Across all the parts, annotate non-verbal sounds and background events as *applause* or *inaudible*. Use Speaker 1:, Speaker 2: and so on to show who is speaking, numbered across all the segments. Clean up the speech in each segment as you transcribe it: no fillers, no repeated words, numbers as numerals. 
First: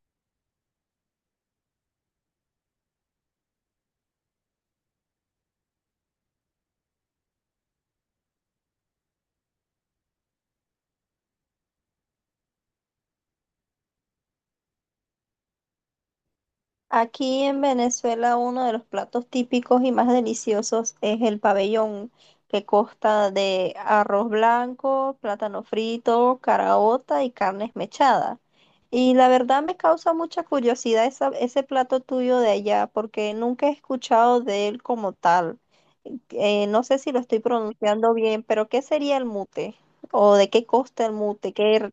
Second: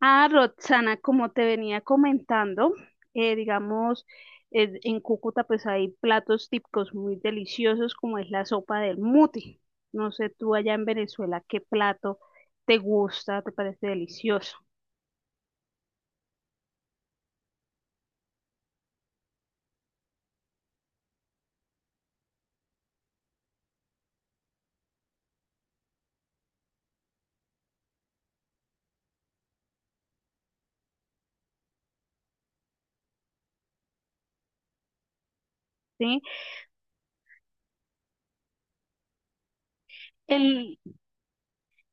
Speaker 1: Ah, Roxana, como te venía comentando, digamos, en Cúcuta pues hay platos típicos muy deliciosos como es la sopa del muti. No sé tú allá en Venezuela qué plato te gusta, te parece delicioso,
Speaker 2: Aquí en Venezuela uno de los platos típicos y más deliciosos es el pabellón, que consta de arroz blanco, plátano frito, caraota y carne esmechada. Y la verdad me causa mucha curiosidad ese plato tuyo de allá, porque nunca he escuchado de él como tal.
Speaker 1: ¿sí?
Speaker 2: No sé si lo estoy pronunciando bien, pero ¿qué sería el mute? ¿O de qué costa el mute? ¿Qué?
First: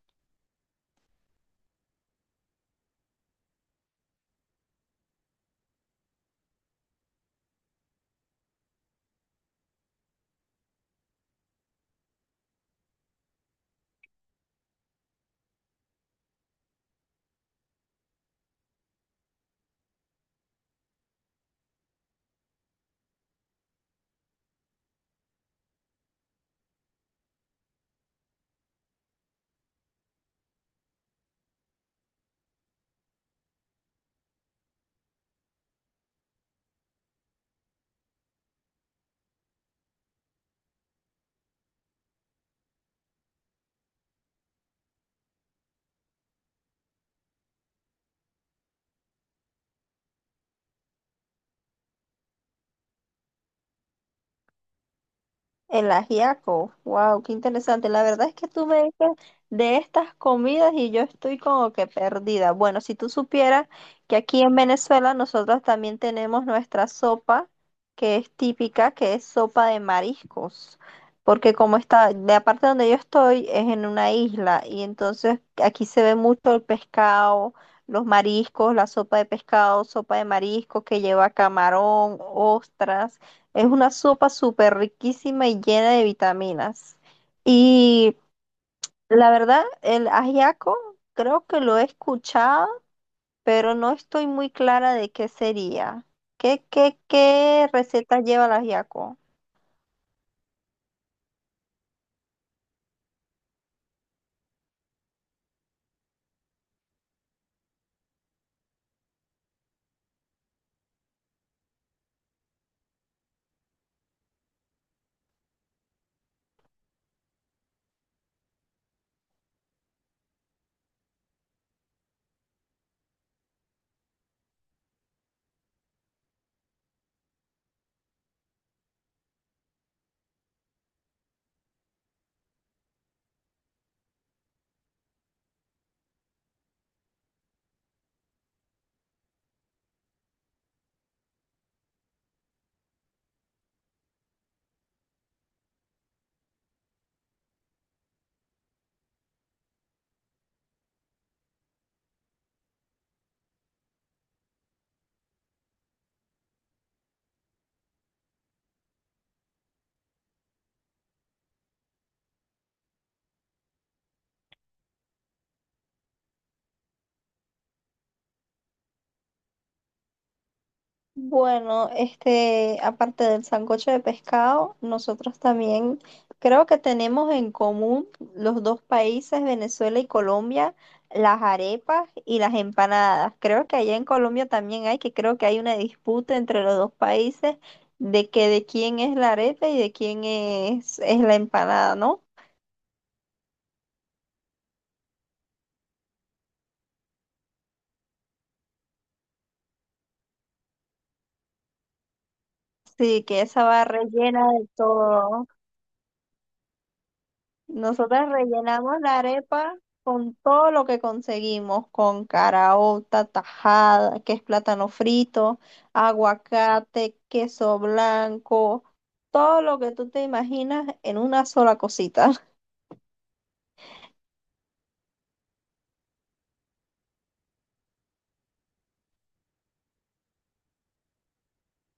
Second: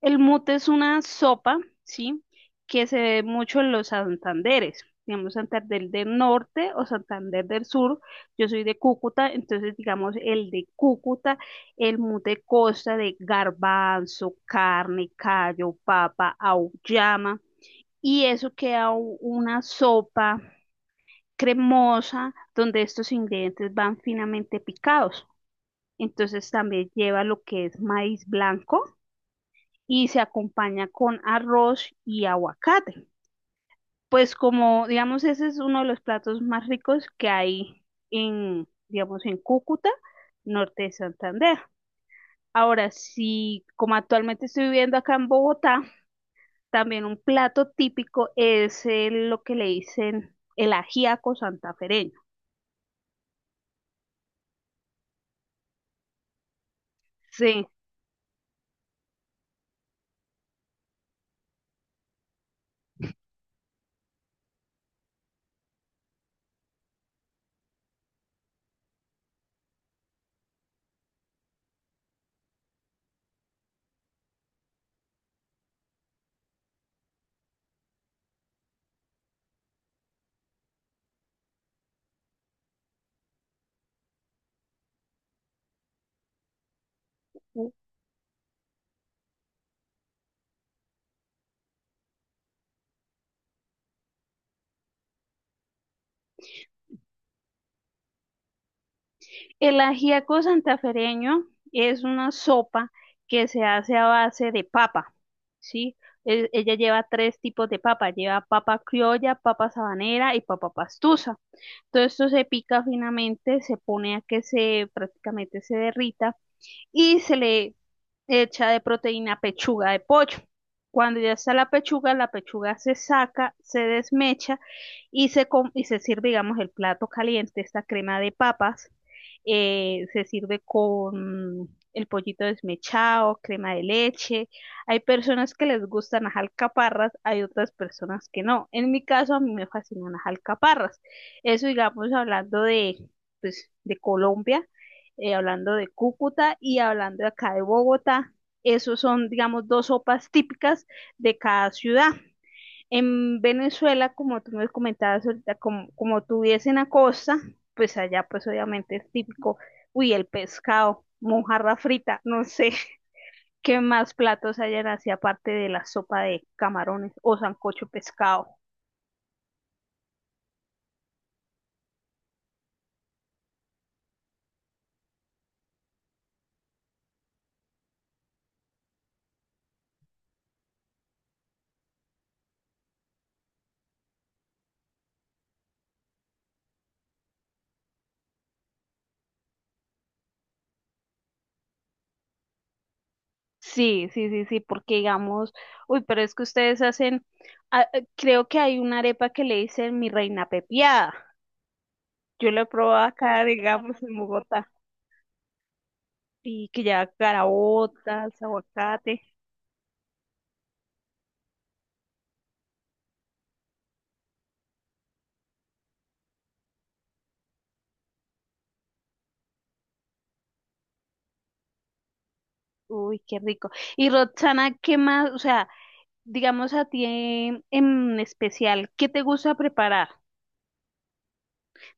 Speaker 1: El mute es una sopa, ¿sí? Que se ve mucho en los Santanderes, digamos Santander del Norte o Santander del Sur. Yo soy de Cúcuta, entonces digamos el de Cúcuta, el mute consta de garbanzo, carne, callo, papa, auyama, y eso queda una sopa cremosa donde estos ingredientes van finamente picados. Entonces también lleva lo que es maíz blanco y se acompaña con arroz y aguacate. Pues como, digamos, ese es uno de los platos más ricos que hay en, digamos, en Cúcuta, norte de Santander. Ahora, si como actualmente estoy viviendo acá en Bogotá, también un plato típico es lo que le dicen el ajiaco santafereño.
Speaker 2: El ajiaco, wow, qué
Speaker 1: Sí.
Speaker 2: interesante. La verdad es que tú me dices de estas comidas y yo estoy como que perdida. Bueno, si tú supieras que aquí en Venezuela nosotros también tenemos nuestra sopa, que es típica, que es sopa de mariscos, porque como está, la parte donde yo estoy es en una isla y entonces aquí se ve mucho el pescado, los mariscos, la sopa de pescado, sopa de mariscos que lleva camarón, ostras. Es una sopa súper riquísima y llena de vitaminas. Y la verdad, el ajiaco creo que lo he escuchado, pero no estoy muy clara de qué sería. ¿Qué receta lleva el ajiaco?
Speaker 1: El ajiaco santafereño es una sopa que se hace a base de papa, ¿sí? Ella lleva tres tipos de papa, lleva papa criolla, papa sabanera y papa pastusa. Todo esto se pica finamente, se pone a que se prácticamente se derrita y se le hecha de proteína pechuga de pollo. Cuando ya está la pechuga se saca, se desmecha y y se sirve, digamos, el plato caliente, esta crema de papas. Se sirve con el pollito desmechado, crema de leche. Hay personas que les gustan las alcaparras, hay otras personas que no. En mi caso, a mí me fascinan las alcaparras. Eso, digamos, hablando de, pues, de Colombia, hablando de Cúcuta y hablando acá de Bogotá. Esos son, digamos, dos sopas típicas de cada ciudad. En Venezuela, como tú me comentabas ahorita, como, como tú vives en la costa, pues allá pues obviamente es típico, uy, el pescado, mojarra frita, no sé *laughs* qué más platos hayan así aparte de la sopa de camarones o sancocho de pescado.
Speaker 2: Bueno, este, aparte del sancocho de pescado, nosotros también creo que tenemos en común los dos países, Venezuela y Colombia, las arepas y las empanadas. Creo que allá en Colombia también hay, que creo que hay una disputa entre los dos países de que de quién es la arepa y de quién es la empanada, ¿no?
Speaker 1: Sí, sí, sí, sí, porque digamos, uy, pero es que ustedes hacen, ah, creo que hay una arepa que le dicen mi reina pepiada. Yo la he probado
Speaker 2: Sí, que
Speaker 1: acá,
Speaker 2: esa va
Speaker 1: digamos, en
Speaker 2: rellena de
Speaker 1: Bogotá,
Speaker 2: todo, ¿no?
Speaker 1: y que lleva
Speaker 2: Nosotras
Speaker 1: caraotas,
Speaker 2: rellenamos la
Speaker 1: aguacate,
Speaker 2: arepa con todo lo que conseguimos, con caraota, tajada, que es plátano frito, aguacate, queso blanco, todo lo que tú te imaginas en una sola cosita.
Speaker 1: uy, qué rico. Y Roxana, ¿qué más? O sea, digamos a ti en especial, ¿qué te gusta preparar?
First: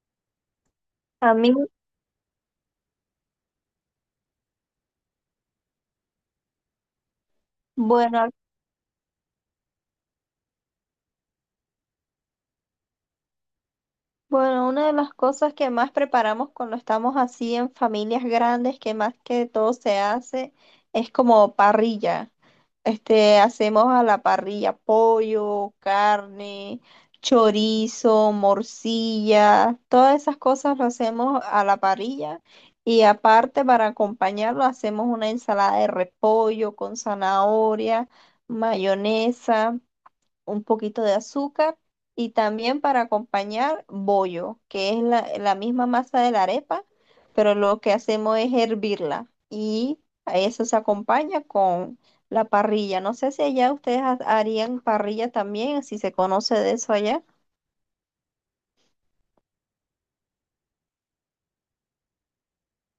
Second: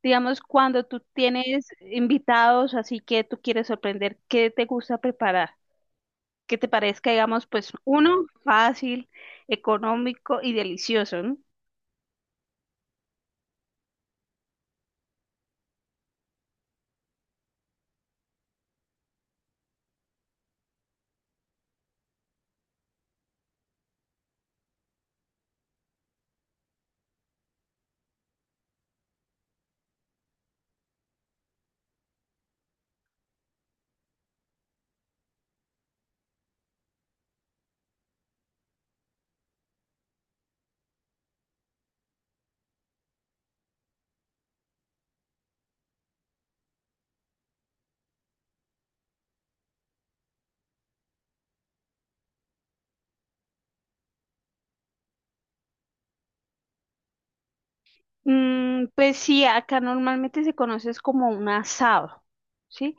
Speaker 1: Digamos, cuando tú
Speaker 2: *laughs* A mí,
Speaker 1: tienes invitados, así que tú quieres sorprender, ¿qué te gusta preparar? Que te parezca, digamos, pues
Speaker 2: bueno,
Speaker 1: uno,
Speaker 2: a...
Speaker 1: fácil, económico y delicioso, ¿no?
Speaker 2: Bueno, una de las cosas que más preparamos cuando estamos así en familias grandes, que más que todo se hace, es como parrilla. Este, hacemos a la parrilla pollo, carne, chorizo, morcilla, todas esas cosas lo hacemos a la parrilla. Y aparte, para acompañarlo, hacemos una ensalada de repollo con zanahoria, mayonesa, un poquito de azúcar y también para acompañar bollo, que es la misma masa de la arepa, pero lo que hacemos es hervirla y a eso se acompaña con la parrilla. No sé si allá ustedes harían parrilla también, si se conoce de eso allá.
Speaker 1: Mm, pues sí, acá normalmente se conoce es como un asado, ¿sí?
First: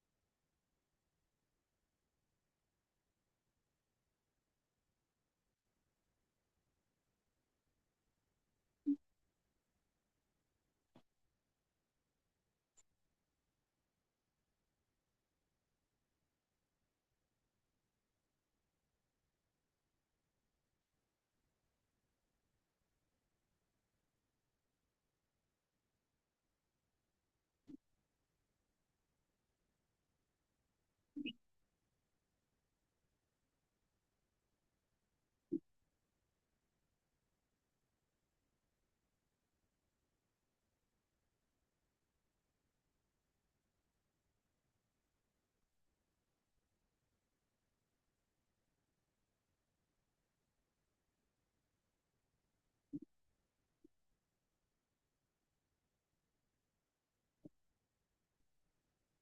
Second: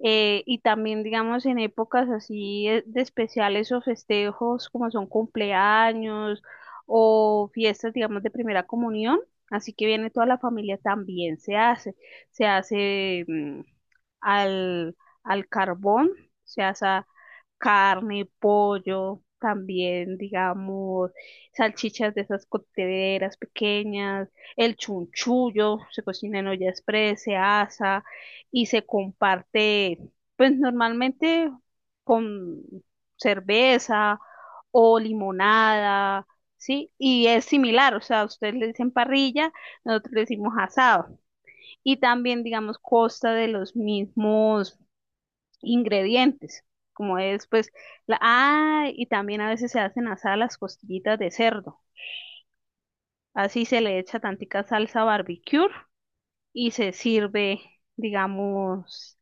Speaker 1: Y también, digamos, en épocas así de especiales o festejos como son cumpleaños o fiestas, digamos, de primera comunión, así que viene toda la familia también se hace al, al carbón, se hace carne, pollo, también, digamos, salchichas de esas cocteleras pequeñas, el chunchullo se cocina en olla express, se asa y se comparte, pues normalmente con cerveza o limonada, ¿sí? Y es similar, o sea, ustedes le dicen parrilla, nosotros le decimos asado. Y también, digamos, consta de los mismos ingredientes, como es, pues, la, ah, y también a veces se hacen asadas las costillitas de cerdo. Así se le echa tantica salsa barbecue y se sirve, digamos,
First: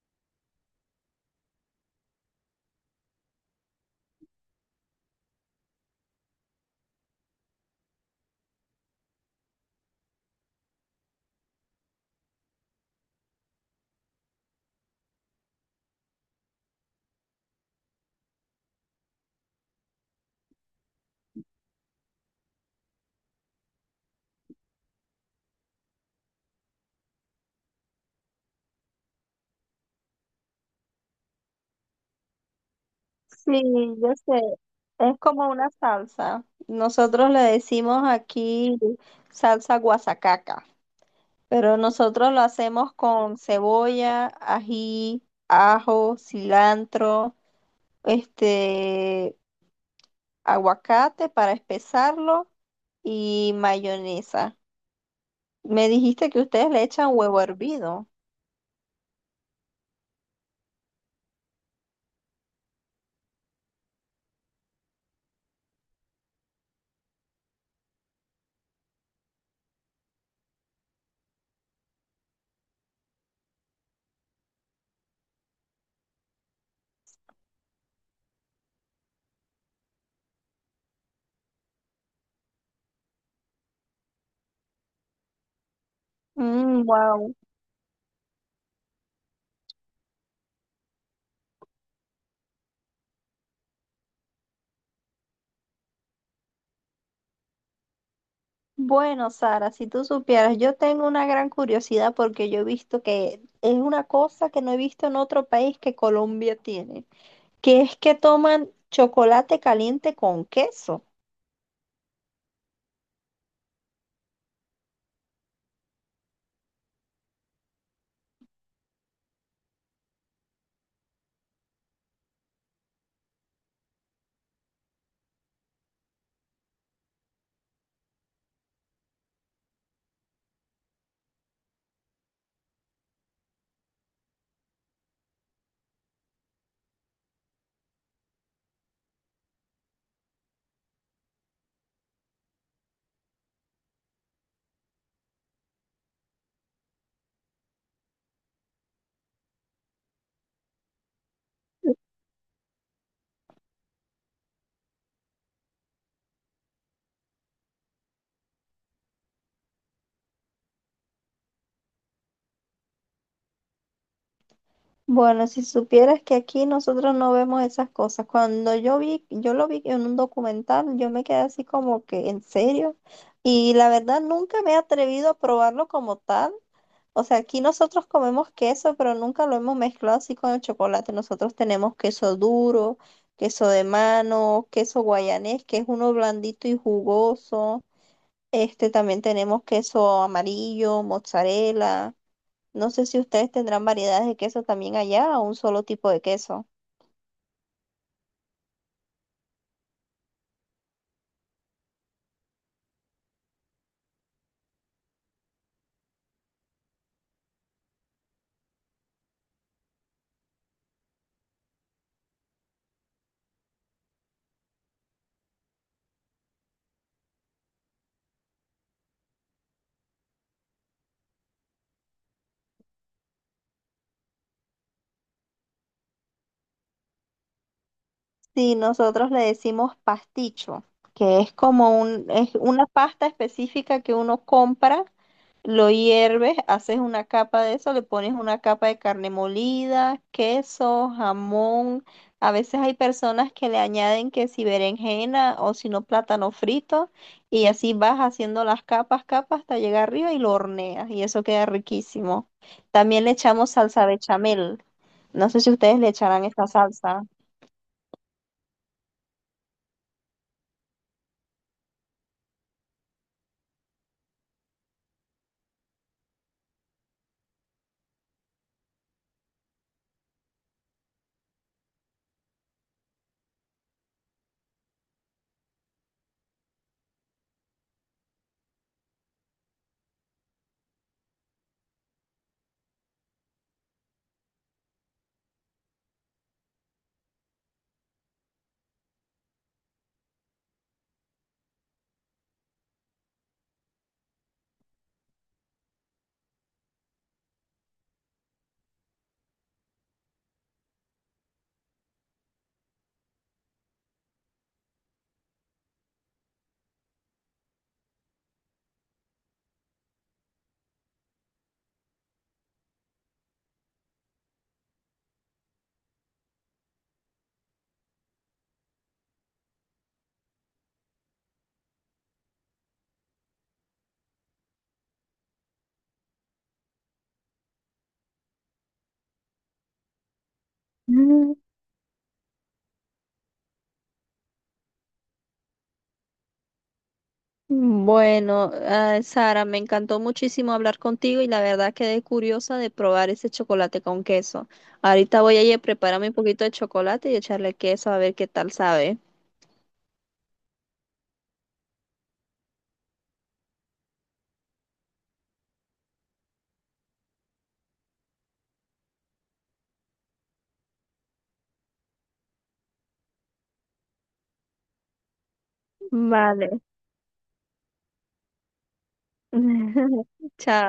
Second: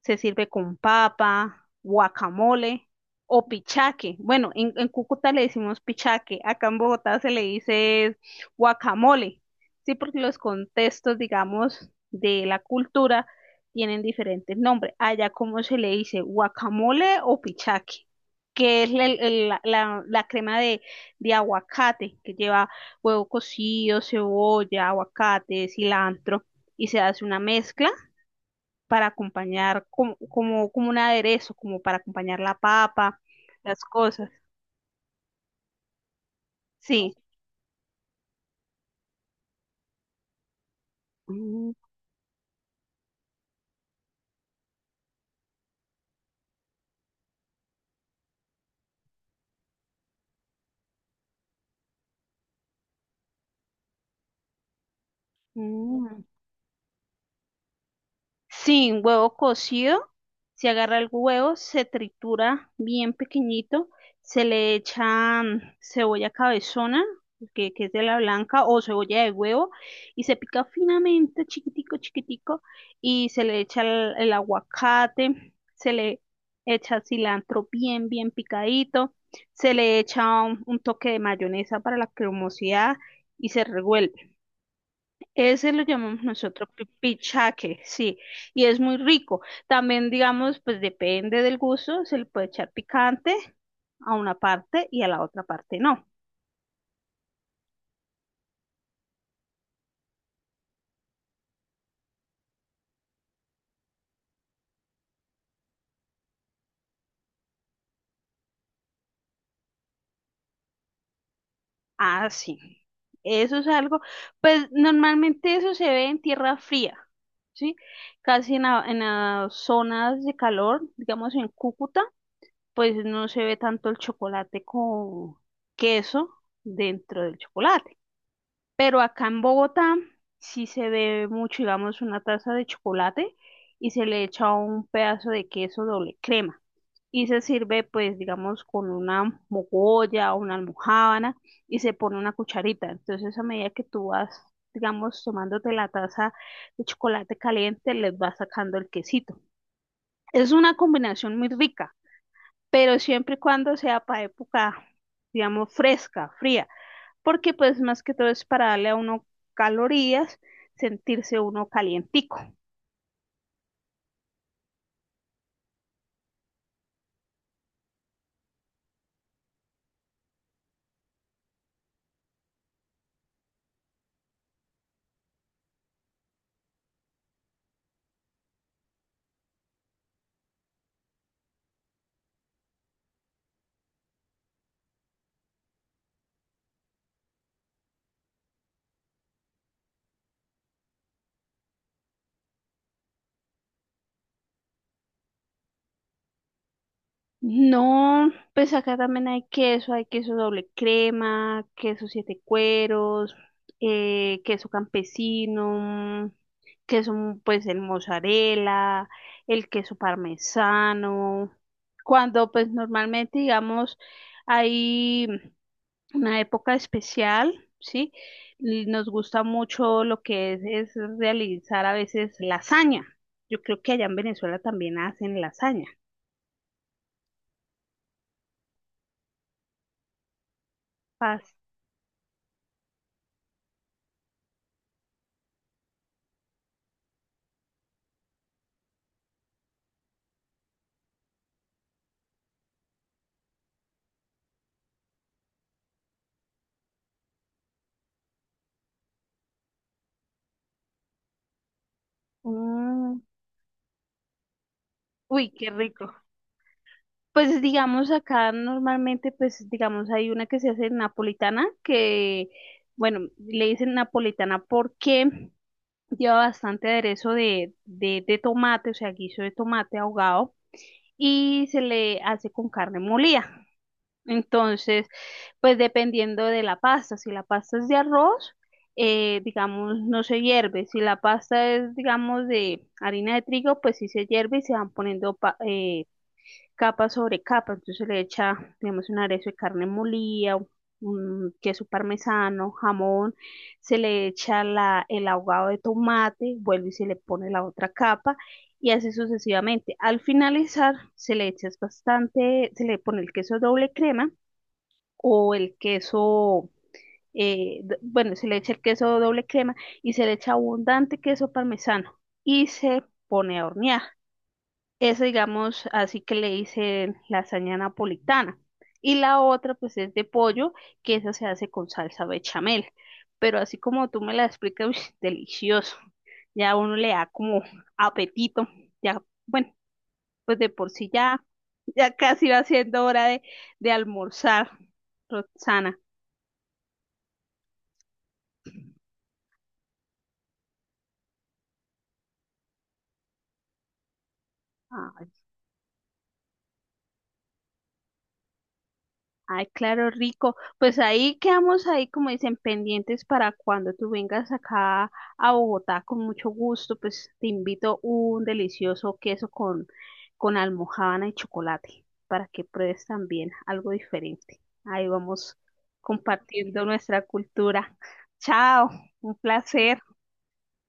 Speaker 1: se sirve con papa, guacamole o pichaque. Bueno, en Cúcuta le decimos pichaque, acá en Bogotá se le dice guacamole, sí, porque los contextos, digamos, de la cultura tienen diferentes nombres. Allá, ¿cómo se le dice? ¿Guacamole o pichaque? Que es la, la crema de aguacate, que lleva huevo cocido, cebolla, aguacate, cilantro, y se hace una mezcla para acompañar como, como, como un aderezo, como para acompañar la papa,
Speaker 2: Sí,
Speaker 1: las
Speaker 2: yo
Speaker 1: cosas.
Speaker 2: sé. Es como una salsa.
Speaker 1: Sí.
Speaker 2: Nosotros le decimos aquí salsa guasacaca.
Speaker 1: Mm,
Speaker 2: Pero nosotros lo hacemos con cebolla, ají, ajo, cilantro, este, aguacate para espesarlo y mayonesa. Me
Speaker 1: mm.
Speaker 2: dijiste que ustedes le echan huevo hervido.
Speaker 1: Sin huevo cocido, se agarra el huevo, se tritura bien pequeñito, se le echa cebolla cabezona, que es de la blanca, o cebolla de huevo, y se pica finamente, chiquitico, chiquitico, y se le echa el aguacate, se le echa cilantro bien, bien picadito, se le echa un toque de mayonesa para la cremosidad y se revuelve. Ese lo llamamos nosotros
Speaker 2: Mm, wow.
Speaker 1: pichaque, sí, y es muy rico. También, digamos, pues depende del gusto, se le puede echar picante a una parte y a la otra parte no.
Speaker 2: Bueno, Sara, si tú supieras, yo tengo una gran curiosidad porque yo he visto que es una cosa que no he visto en otro país, que Colombia tiene, que es que toman chocolate caliente con queso.
Speaker 1: Ah, sí. Eso es algo, pues normalmente eso se ve en tierra fría, ¿sí? Casi en, en las zonas de calor, digamos en Cúcuta, pues no se ve tanto el chocolate con queso dentro del chocolate. Pero acá en Bogotá sí se bebe mucho, digamos, una taza de chocolate y se le echa un pedazo de queso doble crema. Y se sirve, pues, digamos, con una mogolla o una almojábana y se pone una cucharita. Entonces, a medida que tú vas, digamos, tomándote la taza de chocolate caliente, les vas sacando el quesito. Es una combinación muy rica, pero siempre y cuando sea para época, digamos, fresca, fría porque pues más que todo es para darle a uno calorías, sentirse uno calientico.
Speaker 2: Bueno, si supieras que aquí nosotros no vemos esas cosas. Cuando yo vi, yo lo vi en un documental, yo me quedé así como que, ¿en serio? Y la verdad nunca me he atrevido a probarlo como tal. O sea, aquí nosotros comemos queso, pero nunca lo hemos mezclado así con el chocolate. Nosotros tenemos queso duro, queso de mano, queso guayanés, que es uno blandito y jugoso. Este también tenemos queso amarillo, mozzarella. No sé si ustedes tendrán variedades de queso también allá o un solo tipo de queso.
Speaker 1: No, pues acá también hay queso doble crema, queso siete cueros, queso campesino, queso pues el mozzarella, el queso parmesano. Cuando pues normalmente digamos hay una época especial, ¿sí? Y nos gusta mucho lo que es realizar a veces lasaña. Yo creo que allá en Venezuela también hacen lasaña.
Speaker 2: Sí, nosotros le decimos pasticho, que es como un, es una pasta específica que uno compra. Lo hierves, haces una capa de eso, le pones una capa de carne molida, queso, jamón. A veces hay personas que le añaden que si berenjena o si no plátano frito y así vas haciendo las capas, capas hasta llegar arriba y lo horneas y eso queda riquísimo.
Speaker 1: Mm,
Speaker 2: También le echamos salsa bechamel. No
Speaker 1: uy,
Speaker 2: sé
Speaker 1: qué
Speaker 2: si ustedes le
Speaker 1: rico.
Speaker 2: echarán esta salsa.
Speaker 1: Pues digamos acá normalmente, pues digamos hay una que se hace napolitana, que bueno, le dicen napolitana porque lleva bastante aderezo de tomate, o sea, guiso de tomate ahogado, y se le hace con carne molida. Entonces, pues dependiendo de la pasta, si la pasta es de arroz, digamos, no se hierve. Si la pasta es, digamos, de harina de trigo, pues sí se hierve y se van poniendo capa sobre capa. Entonces se le echa, digamos, un aderezo de carne molida, un queso parmesano, jamón, se le echa la, el ahogado de tomate, vuelve y se le pone la otra capa y así sucesivamente. Al finalizar se le echa bastante, se le pone el queso doble crema o el queso, bueno, se le echa el queso doble crema y se le echa abundante queso parmesano y se pone a hornear. Eso, digamos, así que le dicen lasaña napolitana. Y la otra, pues, es de pollo, que esa se hace con salsa bechamel. Pero así como tú me la explicas, uy, *laughs* delicioso. Ya uno le da como apetito. Ya, bueno, pues de por sí ya, ya casi va siendo hora de almorzar, Roxana.
Speaker 2: Bueno, ah, Sara, me encantó muchísimo hablar contigo y la verdad quedé curiosa de probar ese chocolate con queso. Ahorita voy a ir a prepararme un poquito de chocolate y echarle queso a ver qué tal sabe.
Speaker 1: Ay, claro, rico. Pues ahí quedamos ahí, como dicen, pendientes para cuando tú vengas acá a Bogotá con mucho gusto, pues te invito un delicioso queso con almojábana y chocolate para que pruebes también algo diferente. Ahí vamos
Speaker 2: Vale.
Speaker 1: compartiendo nuestra cultura. Chao, un placer.
Speaker 2: *laughs* Chao.